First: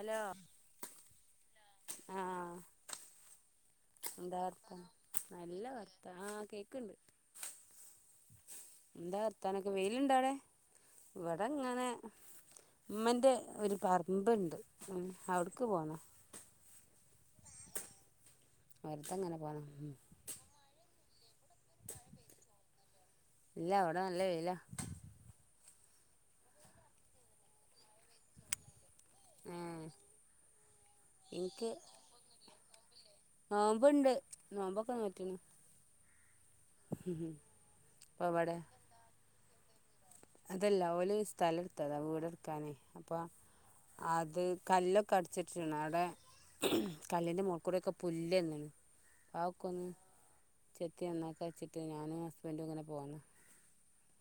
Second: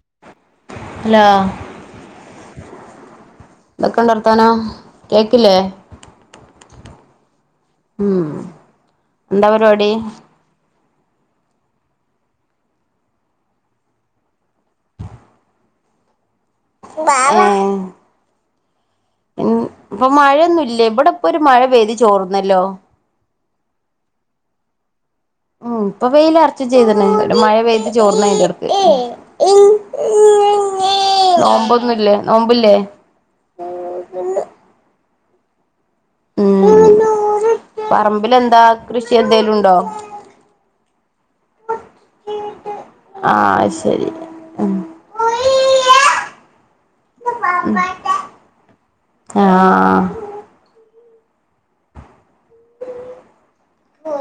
Hello hello ന്താർത്ത കേക്കില്ലേ നല്ല വർത്ത ആഹ് കേ അഹ് എന്താർത്താനൊക്കെ വെയില്ണ്ടാടെ ഇവിടെങ്ങനെ മ്മന്റെ ഒരു പറ്മ്പ്ണ്ട് ഉം അവ്ട്ക്ക് പോണ ആഹ് വെറുതെങ്ങനെ ഉം പോന്നാ പ്പ മഴയൊന്നുല്ലെ ഇബ്ടെപ്പൊരു മഴ പെയ്തിചോർന്നല്ലോ ഇല്ല അവിടെ നല്ല വെയ്ല ഉം ഇപ്പ വെയിലർച്ചുചെയ്തണെ ടെ മഴ പെയ്ത് ചോർന്നെന്റെട്ക്ക് ഏഹ് നോമ്പൊന്നുല്ലേ നോമ്പില്ലേ. നോമ്പുണ്ട് നോമ്പൊക്കെ നോറ്റിന്. ഉം പറമ്പിൽ ഇപ്പവടെ എന്താ കൃഷി എന്തേലും ഉണ്ടോ അതല്ല ഓല് സ്ഥലം എടുത്തതാ വീടെടുക്കാനെ അപ്പ ആഹ് ശരി അത് ഉം കല്ലൊക്കെ അടിച്ചിടിനെ. അവിടെ കല്ലിന്റെ മൂൾക്കൂടൊക്കെ പുല്ലെ വന്നിനെ ആഹ് [unintelligible] ഒക്കെ എന്നൊക്കെ വെച്ചിട്ട് ഞാനും ഹസ്ബൻഡും ഇങ്ങനെ പോന്ന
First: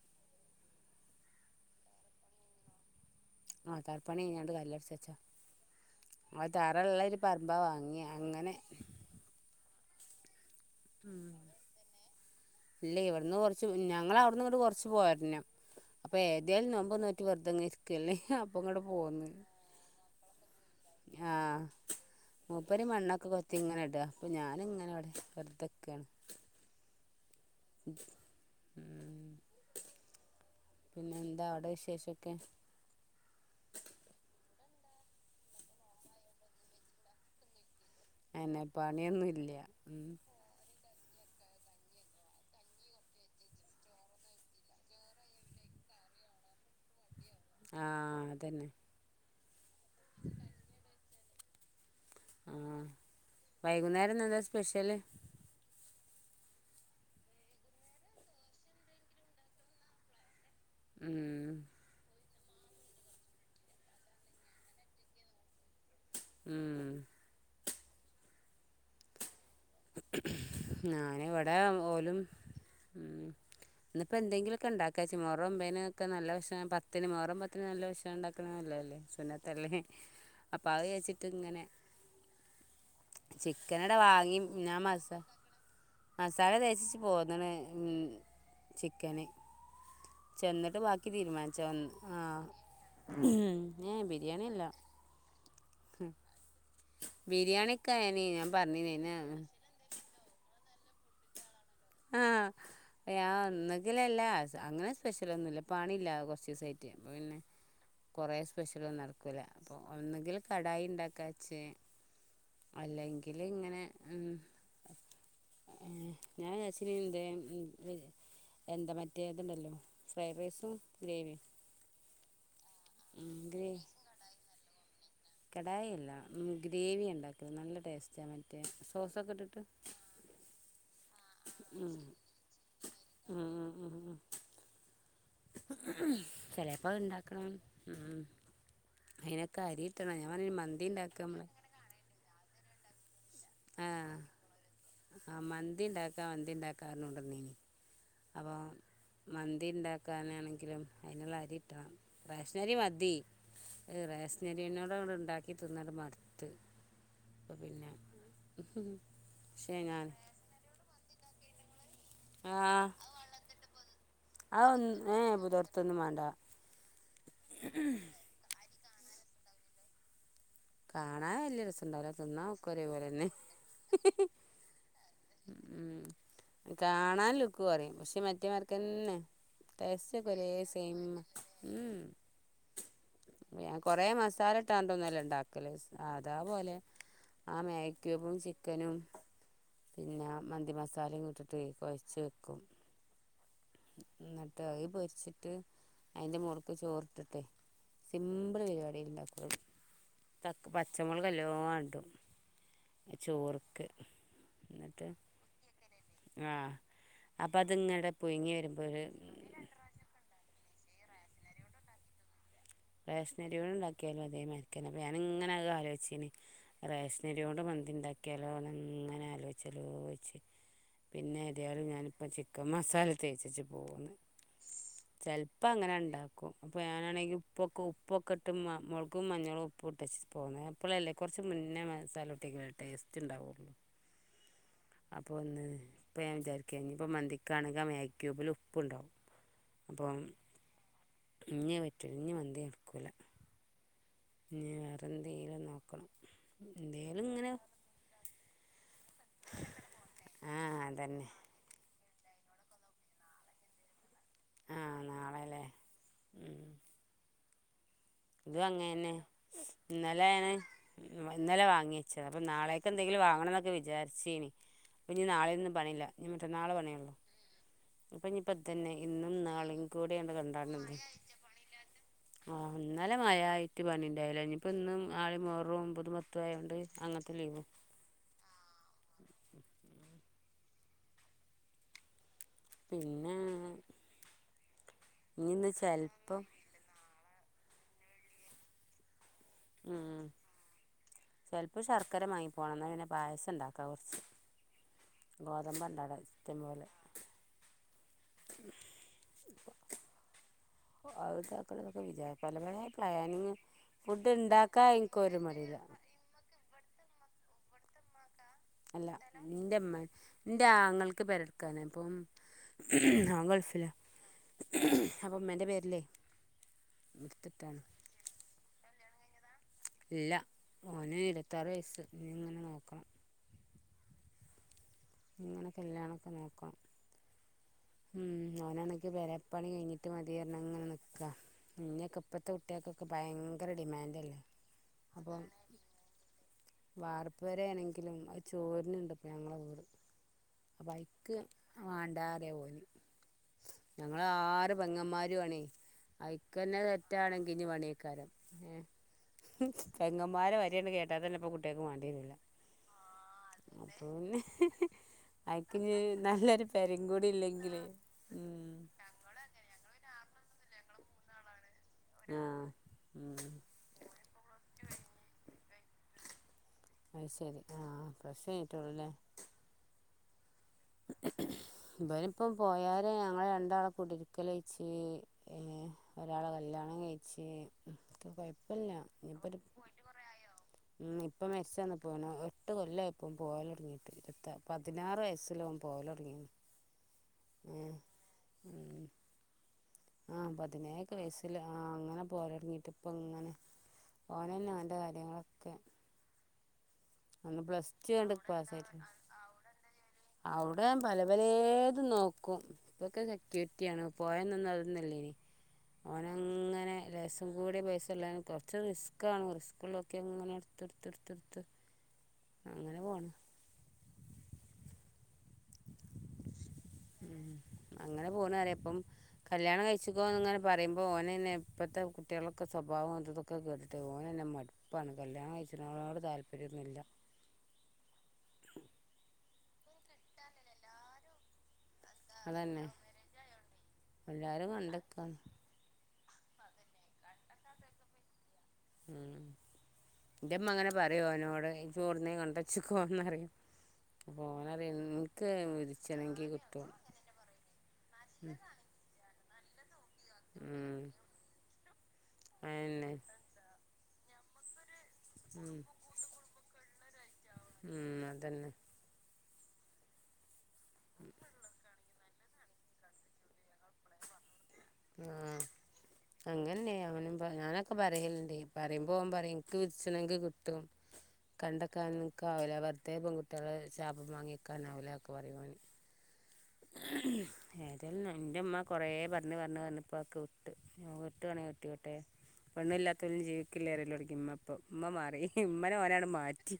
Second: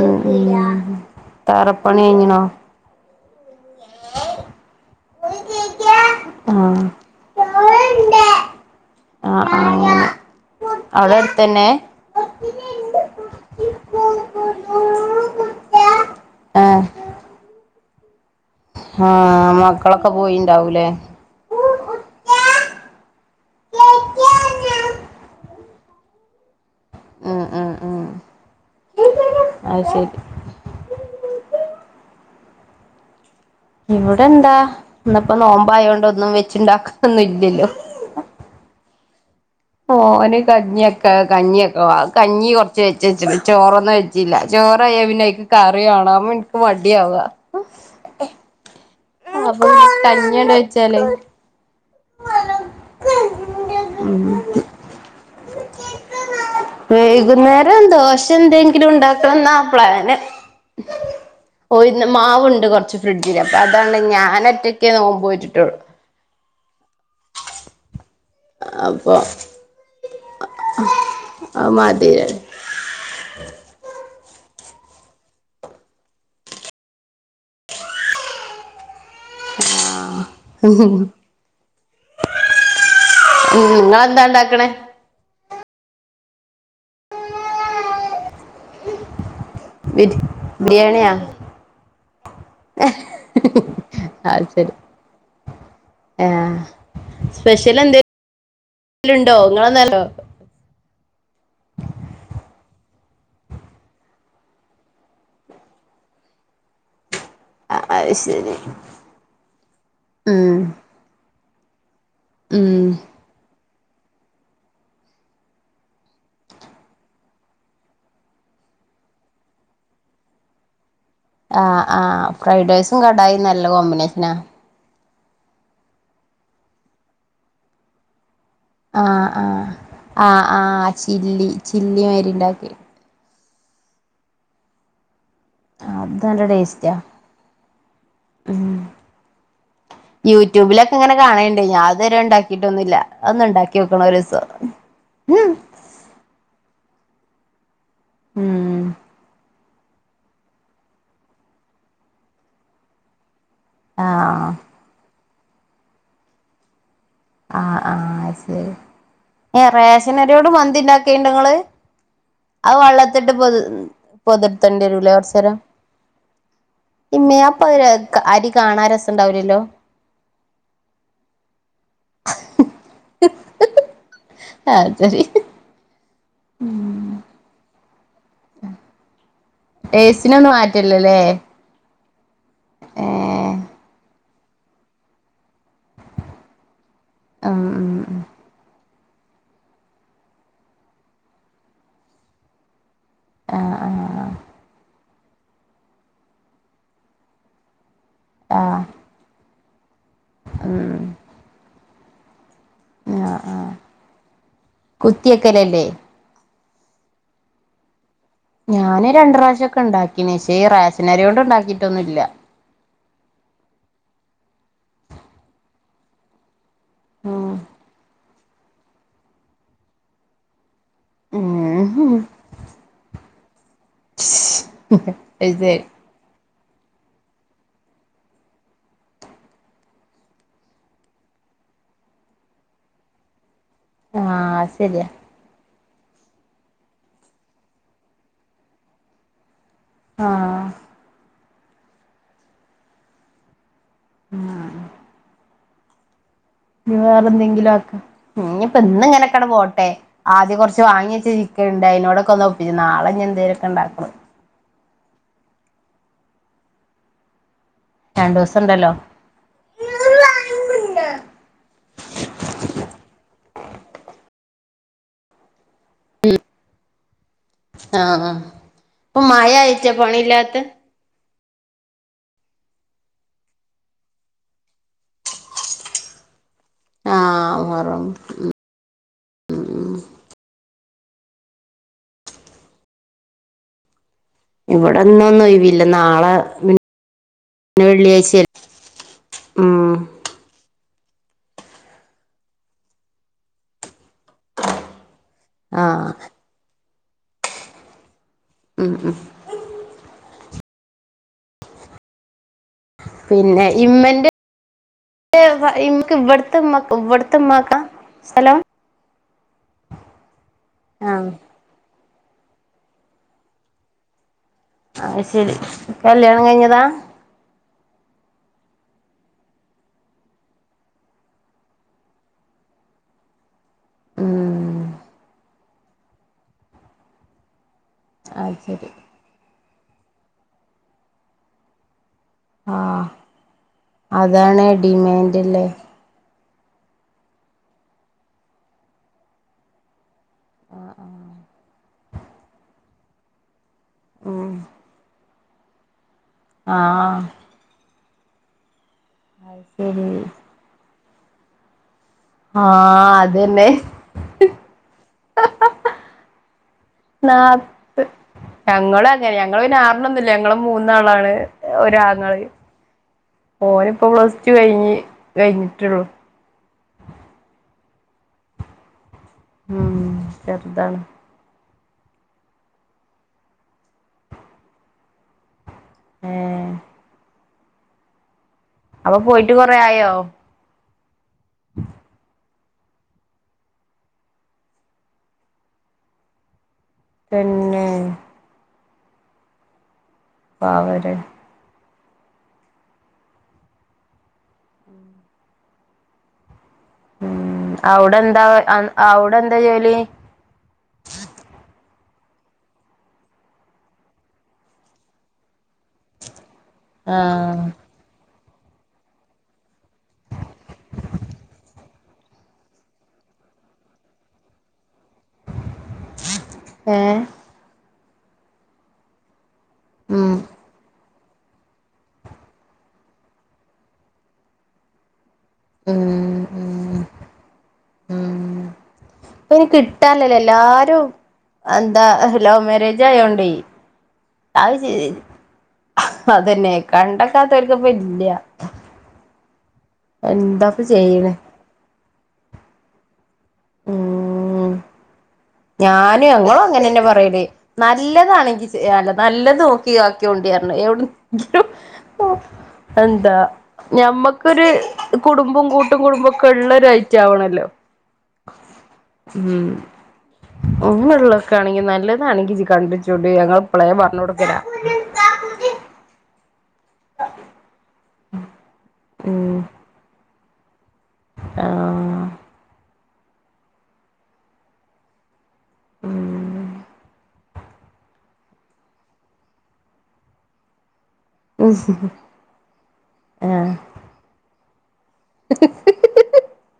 ഉം ഉം തറപ്പണി കഴിഞ്ഞിണോ? ആഹ് തറപ്പണി കഴിഞ്ഞാണ്ട് കല്ല് അടിച്ച് വെച്ച അത് ആഹ് തറയുള്ളൊരു പറമ്പാ ആഹ് വാങ്ങിയെ അങ്ങനെ ആഹ് അവിടെ അടുത്ത് തന്നെ ഇല്ല ഇവിടന്ന് കൊറച്ച് ഞങ്ങള് അവിടുന്ന് ഇങ്ങോട്ട് കൊറച്ച് പോരാനം. അപ്പോ ഏതേലും ഏഹ് നോമ്പ് നോറ്റ് വെറുതെ ഇങ്ങനെ ഇരിക്കല്ലേ ഹ അ ആഹ് മക്കളൊക്കെ പോയി ആഹ് മൂപ്പര് മണ്ണൊ ക്കെ കൊത്തി ഇങ്ങനെ ഇടാ അപ്പൊ ഞാന് ഇങ്ങനെ അവിടെ വെറുതെ നിക്കയാണ്. ആ ആ ആ ഉം ആശേരി പിന്നെ എന്താ അവിടെ വിശേഷയൊക്കെ. ഇവിടെ എന്താ ഇന്നിപ്പോ നോമ്പായോണ്ട് ഒന്നും വെച്ചുണ്ടാക്കൊന്നും ഇല്ലല്ലോ. അന്നെ പണിയൊന്നുല്ല. ഓ ഓന് കഞ്ഞിയാ കഞ്ഞിയൊക്കെ കഞ്ഞി കുറച്ച് വെച്ച് വെച്ചുണ്ട് ചോറൊന്നും വെച്ചില്ല ചോറ് ആയാ പിന്നെ എനിക്ക് കറിയൊ [unintelligible] മടിയാവുവാ ആഹ് അതന്നെ കഞ്ഞി കൊണ്ട് വെച്ചാല് ആഹ് വൈകുന്നേരം ഇന്നെന്താ സ്പെഷ്യല് വൈകുന്നേരം ദോശ എന്തെങ്കിലും ഉണ്ടാക്കണം എന്നാ പ്ലാന് ഉം ഓ ഇന്ന് മാവു ണ്ട് കൊറച്ച് ഫ്രിഡ്ജില് അപ്പൊ അതണ്ട് ഞാന് ഒറ്റക്ക്‌ നോമ്പ് നോറ്റിട്ടുള്ളൂ ഉം അപ്പൊ ഞാന് ഇവിടെ അത് മതി ഓലും ഇന്നിപ്പോ എന്തെങ്കിലും ഒക്കെ ഉണ്ടാക്കാച്ച മൊഹറം ഒമ്പതിന് ഒക്കെ നല്ല ഭക്ഷണം പത്തിന് മൊഹറം പത്തിന് നല്ല ഭക്ഷണം ഉണ്ടാക്കണത് നല്ലതല്ലേ പിന്നെ തല്ലേ അപ്പാത് കയിച്ചിട്ട് ഇങ്ങനെ ചിക്കൻ ഇവടെ നിങ്ങളെന്താ വാങ്ങി ഉണ്ടാക്കണേ പിന്നെ മസ മസാല തേച്ച് പോന്ന്ണ് ചിക്കന് [unintelligible] ചെന്നിട്ട് ബാക്കി ബിരിയാണിയാ തീരുമാനിച്ചെ ഓൻ ആഹ് അത് ശെരി ബിരിയാണിക്കായിനീ ഞാൻ പറഞ്ഞീനീന്നോ അതോ ആഹ് ഒന്നെങ്കിലല്ല അങ്ങനെ സ്പെഷ്യല് ഒന്നുമില്ല പണി ഇല്ല കുറച്ച് ദിവസം ആയിട്ട് പിന്നെ അത് കുറേ ശരി സ്പെഷ്യലൊന്നും നടക്കൂല അപ്പോൾ ഒന്നെങ്കിൽ ഉം കടായി ഉണ്ടാക്കാൻ പക്ഷേ ഉം അല്ലെങ്കിൽ ഇങ്ങനെ ഉം ഏഹ് ഞാൻ വിചാരിച്ച് പിന്നെ എന്ത്‌ എന്താ മറ്റേ ഇതുണ്ടല്ലോ ഫ്രൈഡ് റൈസും ഗ്രേവിയും ആഹ് ആഹ് ഫ്രൈഡ് റൈസും ഉം കടായിയും നല്ല ഗ്രേ കോമ്പിനേഷനാ കടായിയല്ല ഉം ഗ്രേവി ഉണ്ടാക്കും നല്ല ടേസ്റ്റ് ആണ് ആഹ് ആഹ് ആഹ് ആഹ് ചില്ലി ഉം ചില്ലി മാരിണ്ടാക്കെ ഉം അത് നല്ല ചിലപ്പോൾ ടേസ്റ്റാ ഉണ്ടാക്കണം അതിനൊക്കെ അരി കിട്ടണം ഞാൻ പറഞ്ഞില്ലേ മന്തി യൂടൂബിലൊക്കെ ഇങ്ങനെ ഉണ്ടാക്കാം നമ്മള് കാണുണ്ട് ഞാൻ ഇതുവരെ ഉണ്ടാക്കിട്ടൊന്നുമില്ല ഒന്ന് ഉണ്ടാക്കി നോക്കണം ഒരു ആഹ് ദിവസം ആഹ് മന്തി ഉണ്ടാക്കാം മന്തി [unintelligible] ഉം മന്തി ഉണ്ടാക്കാനാണെങ്കിലും അതിനുള്ള അരി കിട്ടണം റേഷനരി മതി ആഹ് റേഷനരിയനോടെ ഉണ്ടാക്കി തിന്നങ്ങട് മടുത്ത് അപ്പൊ ആ പിന്നെ ആഹ് ശെരി പക്ഷേ ഞാൻ റേഷനരിയോണ്ട് മന്തി ഇണ്ടാക്കെയ്ണ്ട് നിങ്ങള് ആ ആഹ് വെള്ളത്തിട്ട് പൊതു അത് പൊതിടുത്തേണ്ടി ഒന്ന് വരൂലേ ഏ കൊറച്ചു നേരം പുതിർത്തൊന്നും വേണ്ട ഇമ്മപ്പൊ അവര് അരി കാണാൻ രസണ്ടാവൂലല്ലോ കാണാൻ വല്യ രസം ഒരേ പോലെതന്നെ അത് ശരി ഉം കാണാൻ ലുക്ക് കുറയും പക്ഷെ മറ്റേമാർക്കെന്നെ ടേസ്റ്റ് ഒക്കെ ഒരേ ഏസിനൊന്നും മാറ്റല്ലല്ലേ സെയിംമ് ഏ കൊറേ മാസം മസാലയിട്ട് ഒന്നും അല്ല ഉണ്ടാക്കല് സാധാപോലെ ആ ഉം മാഗ് ഉം ക്യൂബും ചിക്കനും പിന്നെ മന്തി മസാലയും ഇട്ടിട്ട് കുഴച്ച് വെക്കും ആഹ് ആഹ് എന്നിട്ട് അയില് പൊരിച്ചിട്ട് അയിന്റെ മോള്ക്ക് ചോറിട്ടിട്ടെ സിമ്പിൾ ആഹ് പരിപാടിൽ ഉണ്ടാക്കുള്ളൂ തക്ക് ഉം പച്ചമുളക് നല്ലോണം ഇടും ആഹ് ആഹ് ചോറ്ക്ക് എന്നിട്ട് കുത്തിയക്കലല്ലേ ആഹ് അപ്പ അത്ങ്ങിടെ ഞാന് രണ്ട് പ്രാവശ്യം ഒക്കെ ഉണ്ടാക്കി പക്ഷേ ഈ റേഷനരികൊണ്ട് ഉണ്ടാക്കിട്ടൊന്നുമില്ല റേഷനരി ഉണ്ടാക്കിയാലും അതേ മരിക്കാന അപ്പ ഞാനിങ്ങനെ ആകെ ആലോചിച്ചന് റേഷൻരി ഉം കൊണ്ട് പന്തി ഉണ്ടാക്കിയാലോ അ അങ്ങനെ ആലോചിച്ചാലോചിച്ച് പിന്നെ താലും ഉം ഞാനിപ്പോം ചിക്കൻ മസാല തേച്ചിച്ച് പോകുന്നു [unintelligible] അപ്പൊ ഞാനാണെങ്കിൽ ഉപ്പൊക്കെ ഉപ്പൊക്കെ ഇട്ട് മ മുളകും മഞ്ഞളും ഉപ്പും ഇട്ട വച്ചച്ച് പോന്നത് എപ്പോഴല്ലേ കുറച്ച് മുന്നേ മസാല ഇട്ടി ടേസ്റ്റ് ഉണ്ടാവുകയുള്ളൂ ആഹ അപ്പൾ ഒന്ന് ഇപ്പം ഞാൻ വിചാരിക്ക കഴിഞ്ഞ ഇപ്പൾ മന്തിക്കാണെങ്കിൽ വാക്യൂബില് ഉപ്പുണ്ടാകും അപ്പം ആഹ് ഇഞ്ഞേ പറ്റൂ ഇഞ്ഞഞ് വന് എടുക്കൂല ഇ വേറെ എന്തെലും നോക്കണം എന്തേലും ഇങ്ങനെ വേറെന്തെങ്കിലും ആക്ക ന ഇപ്പ പോട്ടെ ആ ആദ്യം കൊറച്ച് വാങ്ങി അതന്നെ വച്ച ഇരിക്കണ്ട് അനോടൊക്കെ ഒന്ന് ഒപ്പിച്ച നാളെഞാന്തേരൊക്കെ ഉണ്ടാക്കണം ആ നാളെ അല്ലേ ഉം. രണ്ടുസം ഉണ്ടല്ലോ ഇന്നലേ ഇന്നലെ വാങ്ങി വച്ചത് അപ്പൊ നാളേക്ക എന്തെങ്കിലും വാങ്ങണംൊക്ക ഒക്കെ വിചാരിച്ചേനി പ്പ നി നാളെൊന്നും പണയില്ല ഞൻ മറ്റന്നാളെ പണിയുള്ളൂ ആഹ് അപ്പൊ ആഹ് ഇനിയിപ്പതന്നെ ഇപ്പൊ ഇന്നും മഴ നാളും ആയിട്ടാ കൂടെയാണ് പണിയില്ലാത്ത കണ്ടാണത് ആഹ ഒന്നാല മഴ ആട്ട് പണി ഉണ്ടല്ല ഇനിപ്പ ഇന്നും ആള മോറ പുതുമ മത്ത ആയൊണ്ട് ആഹറം പിന്നെ ഇവിടെന്ന ഒന്നും ഇനി ഇന്ന് ഒയിവില്ല നാളെ ചിലപ്പം പി പിന്ന വെള്ളിയാഴ്ചയല്ല ആ ചെലപ്പോൾ ശർക്കര വാങ്ങി പോണംന്നാ പിന്നെ പായസം ഉണ്ടാക്കാം കുറച്ച് ഗോതമ്പണ്ടാട ആഹ് തമ്മല് ഉ ഉ അവടുടെക്കൊ വിചാരിക്കും പലവേ [unintelligible] പിന്നെ ഇമ്മന്റെ എനിക്കൊരു മടിയില്ല ഇൻക് ഇവിടെ ഇമ്മക്ക് ഇവിട് ഇവിടെത്തെ ഇമ്മാക്കാ സ്ഥലം അല്ല ഇന്റെമ്മ ഇന്റെ ആങ്ങൾക്ക് ആഹ് പേരട്ക്കാന് അപ്പം ഓൻ ഗൾഫില് അയ് ശരി കല്യാണം കഴിഞ്ഞതാ എടുത്തിട്ടാണ് ഇല്ല ഓന് ഇരുപത്താറ് വയസ്സ് ഇനി ഇങ്ങനെ നോക്കണം ഉം കല്യാണം നോക്കണം ഉം അത് ശരി ഒനാണക്കിൽ പെ പ്പണി കഴിഞ്ഞിട്ട് മതിപറഞ്ഞങ്ങനെ നിക്കാ ഇഞ്ഞൊക്കെ ഇപ്പോത്തെ കുട്ടിയെക്കൊക്കെ ആഹ് ഭയങ്കര ഡിമാൻഡല്ലേ അതാണ് അപ്പോ ഡിമാൻഡല്ലേ വാർപ്പ് വരെ ആണെങ്കിലും ആ ചോര്ന്ണ്ട്പ്പ ഞങ്ങടെ വീട് ആ ആ മാണ്ട [unintelligible] ഓർ ഞങ്ങൾ ഉം ആറ് പെങ്ങന്മാരു ആണേ ആയിക്കെന്നെ ആഹ് സെറ്റവാണെകിൽ ഇനി പണിയക്കാരം ഏ അത് ശരി പെങ്ങമാരെ വാരിയങ് കേട്ട [unintelligible] പെണ്ണ്കുട്ടികക്ക് വേണ്ടിനു ആഹ അതെന്നെ ഹാ നല്ലരു നാ ക് ഞങ്ങൾ അങ്ങനെ ഞങ്ങള് ആറണ്ണം ഒന്നൂല്ല്യ ഞങ്ങള് മൂന്നാളാണ് ഒരാളങ്ങളി ആഹ് ഉം ഒന് ഇപ്പോ പ്ലസ് ടു കഴിഞ്ഞ് കഴിഞ്ഞിട്ടുള്ളു അ ശരി ആഹ പ്ലസ്‌ ടു കഴിഞ്ഞിട്ട്ഉള്ളുല്ലേ ഉം ചെർതാണ് ന്തായാലും ഇപ്പം പോയരെ ഞങ്ങ രണ്ടാള കുടരിക്കലഴച്ച് ഏ ഒരാള ഏഹ് കല്യാണം കഴിച്ച് [unintelligible] അപ്പൊ പോയിട്ട് കൊറ ആയോ ഉ ഇപ്പം മെസ്സ് [unintelligible] പോയിണ് എട്ട് കൊല്ല ഇപ്പം പോവൻ തുടങ്ങിയിട്ട് ഇരു പതിനാറ് വയസ് [unintelligible] തന്നെ ആഹ പാവല്ലേ പതിനേക്കെ വയസ്സില് ആ അങ്ങനെ പോലടങ്ങിട്ട് ഇപ്പ ഇങ്ങനെ ഓൻ തന്നെ ഓന്റെ കാര്യങ്ങളൊക്കെ ഒന്ന് ഉം പ്ലസ് ടു യാണ്ട് അവിടെന്താ പാസായി അവിടെന്താ ജോലി അവിടെ പല പല ത് നോക്കും ഇതൊക്കെ സെക്യൂരിറ്റിാണ് പോയൊന്ന് ഒന്ന് അത് ഒന്നും അല്ലെനി അങ്ങനെ രസം ആഹ് കൂടി പൈസ ഉള്ളെന് പൊർ കുറച്ച് റിസ്ക്ണ് റിസ്കുകളൊക്കെ എങ്ങനെ എടുത്ത്ടുത്ത്ടുത്ത്ടുത്ത് അങ്ങനെ പോണ് ഏഹ് ഉം അങ്ങനെ പോണ്റിയ അപ്പം കല്യാണം കഴിച്ചിക്കോന്ന് ഉം അങ്ങനെ പറയും ഓനെ തന്നെ ഇപ്പോത്തെ കുട്ടികളൊക്കെ സ്വഭാവം അത് ഇതൊക്കെ കേട്ട് ഓന തന്നെ മടുപ്പാണ് എകല്യാണം കയിച്ണോലോട് ഉം ഉം താല്പര്യന്നുല്ല്യ ഇപ്പയ്നി കിട്ടാൻലല്ലോ എല്ലാരും അ ന്താ ലവ് അതന്നെ മാരേജ ആയോണ്ടെ എല്ലാരും ആഹ് ചെയ് കണ്ടക്കാണ് അതെന്നെ കണ്ടക്കാത്തോൽക്ക്പ്പല്ല്യ ഉം എന്താപ്പ ഇന്റെമ്മങ്ങനെ ചെയ്യ്ണ് പറയുവോനോട് ഇജോട്ന്നേലും കൊണ്ടച്ചക്കോന്നറിയും. പോ ഉം നറിം ഞാനും ഞങ്ങളും അങ്ങനെന്നെ പറയല് നല്ലതാണെങ്കില്ല നല്ലതും ക്കി ആക്കോണ്ടിയർഞ്ഞ് ഉം എവിട്ന്നും. അതന്നെ എന്താ ഞമ്മക്കൊരു കുടുംബം ഉം കൂട്ടും കുടുംബക്കെ ഉള്ളൊരു അയ് ആവണല്ലോ ഉം അതന്നെ ഉം ഒന്നിള്ളൊക്കാണെങ്കി നല്ലതാണെങ്കി ജ്ജ് കണ്ടെച്ചൊണ്ടി ഞങ്ങൾ പ്പളേ പറഞ്ഞൊട്ക്കലാ ഉം ഒെ പറയലണ്ട് ഉം പറയുമ്പോപറെം ക്ക് വിച്ചണെങ്കിൽ ത്തും ആഹ് കണ്ടെക്കൻക്കാവില്ല വെറുതേ പെൺകുട്ടികളെ ശാപം വാങ്ങി വെക്കാന ആാവില്ല കുറവണ ഉം ഏതാലും എൻ്റെ അമ്മ കുറേ പറഞ്ഞഞ് പറഞ്ഞ് പറഞ്ഞപ്പോൾക്ക ഇട്ട് ഒട്ട്വാണെങ്ക ഒട്ടിക്കോട്ടെ പെണ്ണില്ലാത്തലും ആഹ് ജീവിക്കില്ലേരെലോടിക്കും ഉമ്മ മാറി ഉമ്മനെ ഓനട് മാറ്റി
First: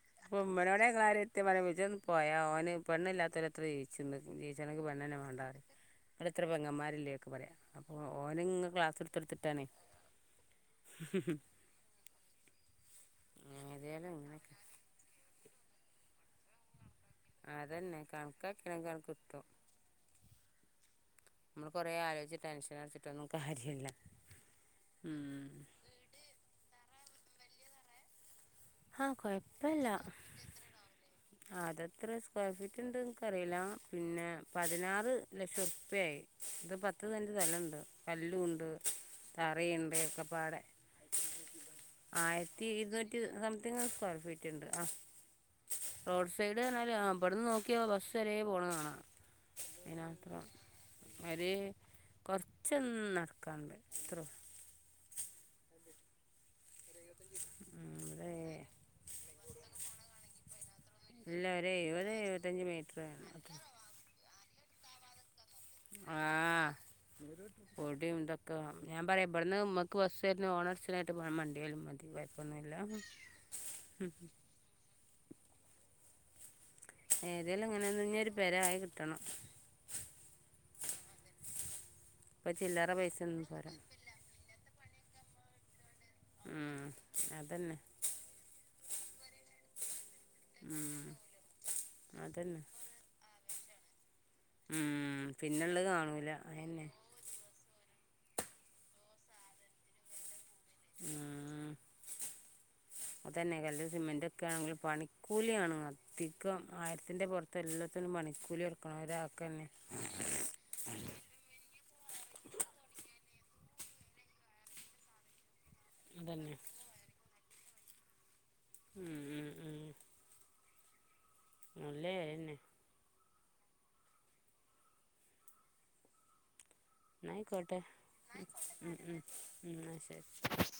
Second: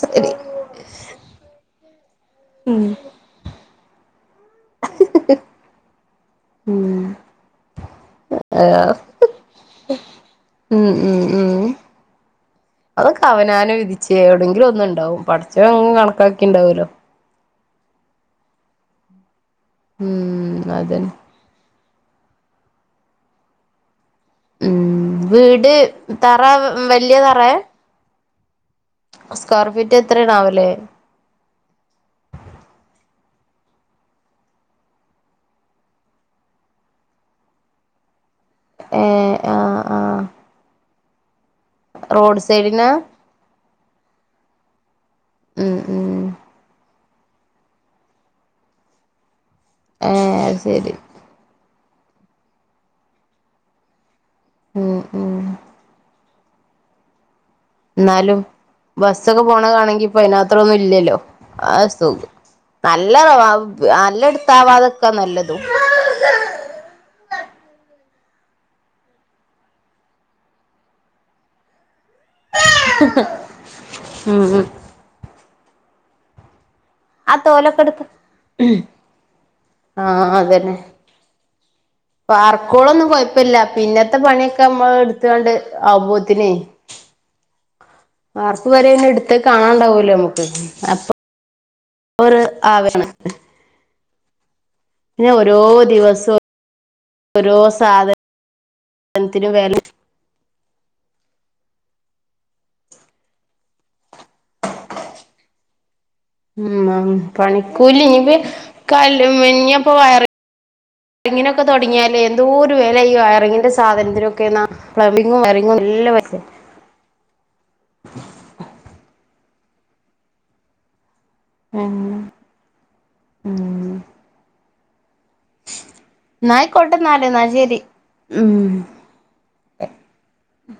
ശരി അപ്പ ഉമ്മനോടെ കാര് എത്തി പറ വിന്ന് പോയാ അവന് പെണ്ണില്ലാത്ത എത്ര ജീച്ച ജനക്ക് പെന്നെ വേണ്ടാെ അവിടെത്ര പെങ്ങന്മാരില്ലേ ഒക്കെ പറയാ അപ്പൊ ഓനങ്ങ് ആഹ് ക്ലാസ് എടുത്ത്ടുത്തിട്ടാണേ ഉം ഉം ഉം അവനാനോ ഏതായാലും വിധിച്ചേ ഇങ്ങനെയൊക്കെ എവിടെങ്കിലും ഒന്നു ഉണ്ടാവും പഠച്ചവൻ അങ്ങ് കണക്കാക്കി ഉണ്ടാവല്ലോ അതന്നെ കണക്കാക്കിണ കണക്ക് കിട്ടും ഉം അതന്നെ നമ്മൾ കുറേ ആലോച്ച് ടൻഷൻ അടച്ചിട്ടൊന്നുംകാര്യല്ല ഉം വീട് തറ വല്യ തറയ ആഹ കൊഴപ്പല്ല എത്രയാണാവല്ലേ അതെത്ര സ്ക്വയർ ഫീറ്റ് ഉണ്ട് അറിയില്ല പിന്നെ പതിനാറ് ലക്ഷം ഉർപ്പ്യ ആയി ഇത് പത്ത് തൻറെ സ്ഥലമുണ്ട് കല്ലും ഉണ്ട് ഏഹ് ആഹ് ആഹ് തറിയുണ്ട്ക്കെ പാടെ റോഡ് ആയിരത്തി സൈഡിനാ ഇരുന്നൂറ്റി സംതിങ് സ്ക്വയർ ഫീറ്റ് ഉണ്ട് ആ ഉം ഉം റോഡ് സൈഡ് താല് പവിടന്ന് നോക്കിയ ബസ്സ് ചിലെ പോണതാണ് ഏഹ് അതിനത്രം അത് ശരി അവര് കൊറച്ചും നടക്കാറുണ്ട് എത്ര ഉം ഉം എന്നാലും ഇവിടെ ബസ്സൊക്കെ പോണ കാണെങ്കി ഇപ്പ അതിനാത്രൊന്നും ഇല്ലല്ലോ ഇല്ല ഒരു ആ സ എഴുപത് എഴുപത്തഞ്ച് മീറ്റർ വേണം നല്ലത അത്ര നല്ലടത്താവാതൊക്കാ നല്ലതും ആഹ പൊട ഇതൊക്കെ ഞാൻ പറയാം ഇവിടുന്ന് മമ്മക്ക് ബസ്ായിരുന്നു ഓണർസിനായിട്ട് മണ്ടിയാലും മ പായ ബനല്ല ഉം ഉം ആ ഏതേലും തോലൊക്കെ ഇങ്ങനെ ഒന്ന് എടുത്ത് ഇനി ഒരു പെരായി കിട്ടണം ആഹ അതന്നെ ഇപ്പൊ ചില്ലറ പാർക്കോളൊന്നും പൈസ ഒന്നും കൊഴപ്പില്ല പോരാ പിന്നത്തെ പണിയൊക്കെ നമ്മൾ എ എത്തണ്ട് ആബോത്തിനെ ഉം അതന്നെ വർക്ക് വരെെ എടുത്ത കാണാൻ ഉണ്ടാവലോ നമുക്ക് ഉം അപ്പൊ ഒരു അതന്നെ ആവശാണ് ഉം പിന്നെ ഓരോ പിന്നുള്ളത് കാണൂല ദിവസവും അതന്നെ ഓരോ സാധന ത്തിു വേല അ തന്നെ കല്ല സിമെൻറ്ൊക്കെ ആണെങ്കിൽ പണിക്കൂലിയ ആാണ് കുത്തിിക്ക ഉം ആയിരത്തിന്റെ പുൊറത്ത് പണിക്കൂലി എല്ലാത്തന്നും ഇനിപ്പ മണിക്കൂലി എറക്കണം ഒരാൾക്ക തന്നെ കങ്ങിനൊക്കെ തുടങ്ങിയാലേ എന്തോ ഒരു വേലയ്യ ങ്ങിന്റെ സാധനത്തിനൊക്കെ എന്ന പ്ലബബിങ്ങും വറിങ്ങും എല്ല പ അതന്നെ മം ഉം ഉ ഉല്ലേന്നെ ഉം ന ആയിക്കോട്ടെ ഉ ഉ ഉ ശരി ഉ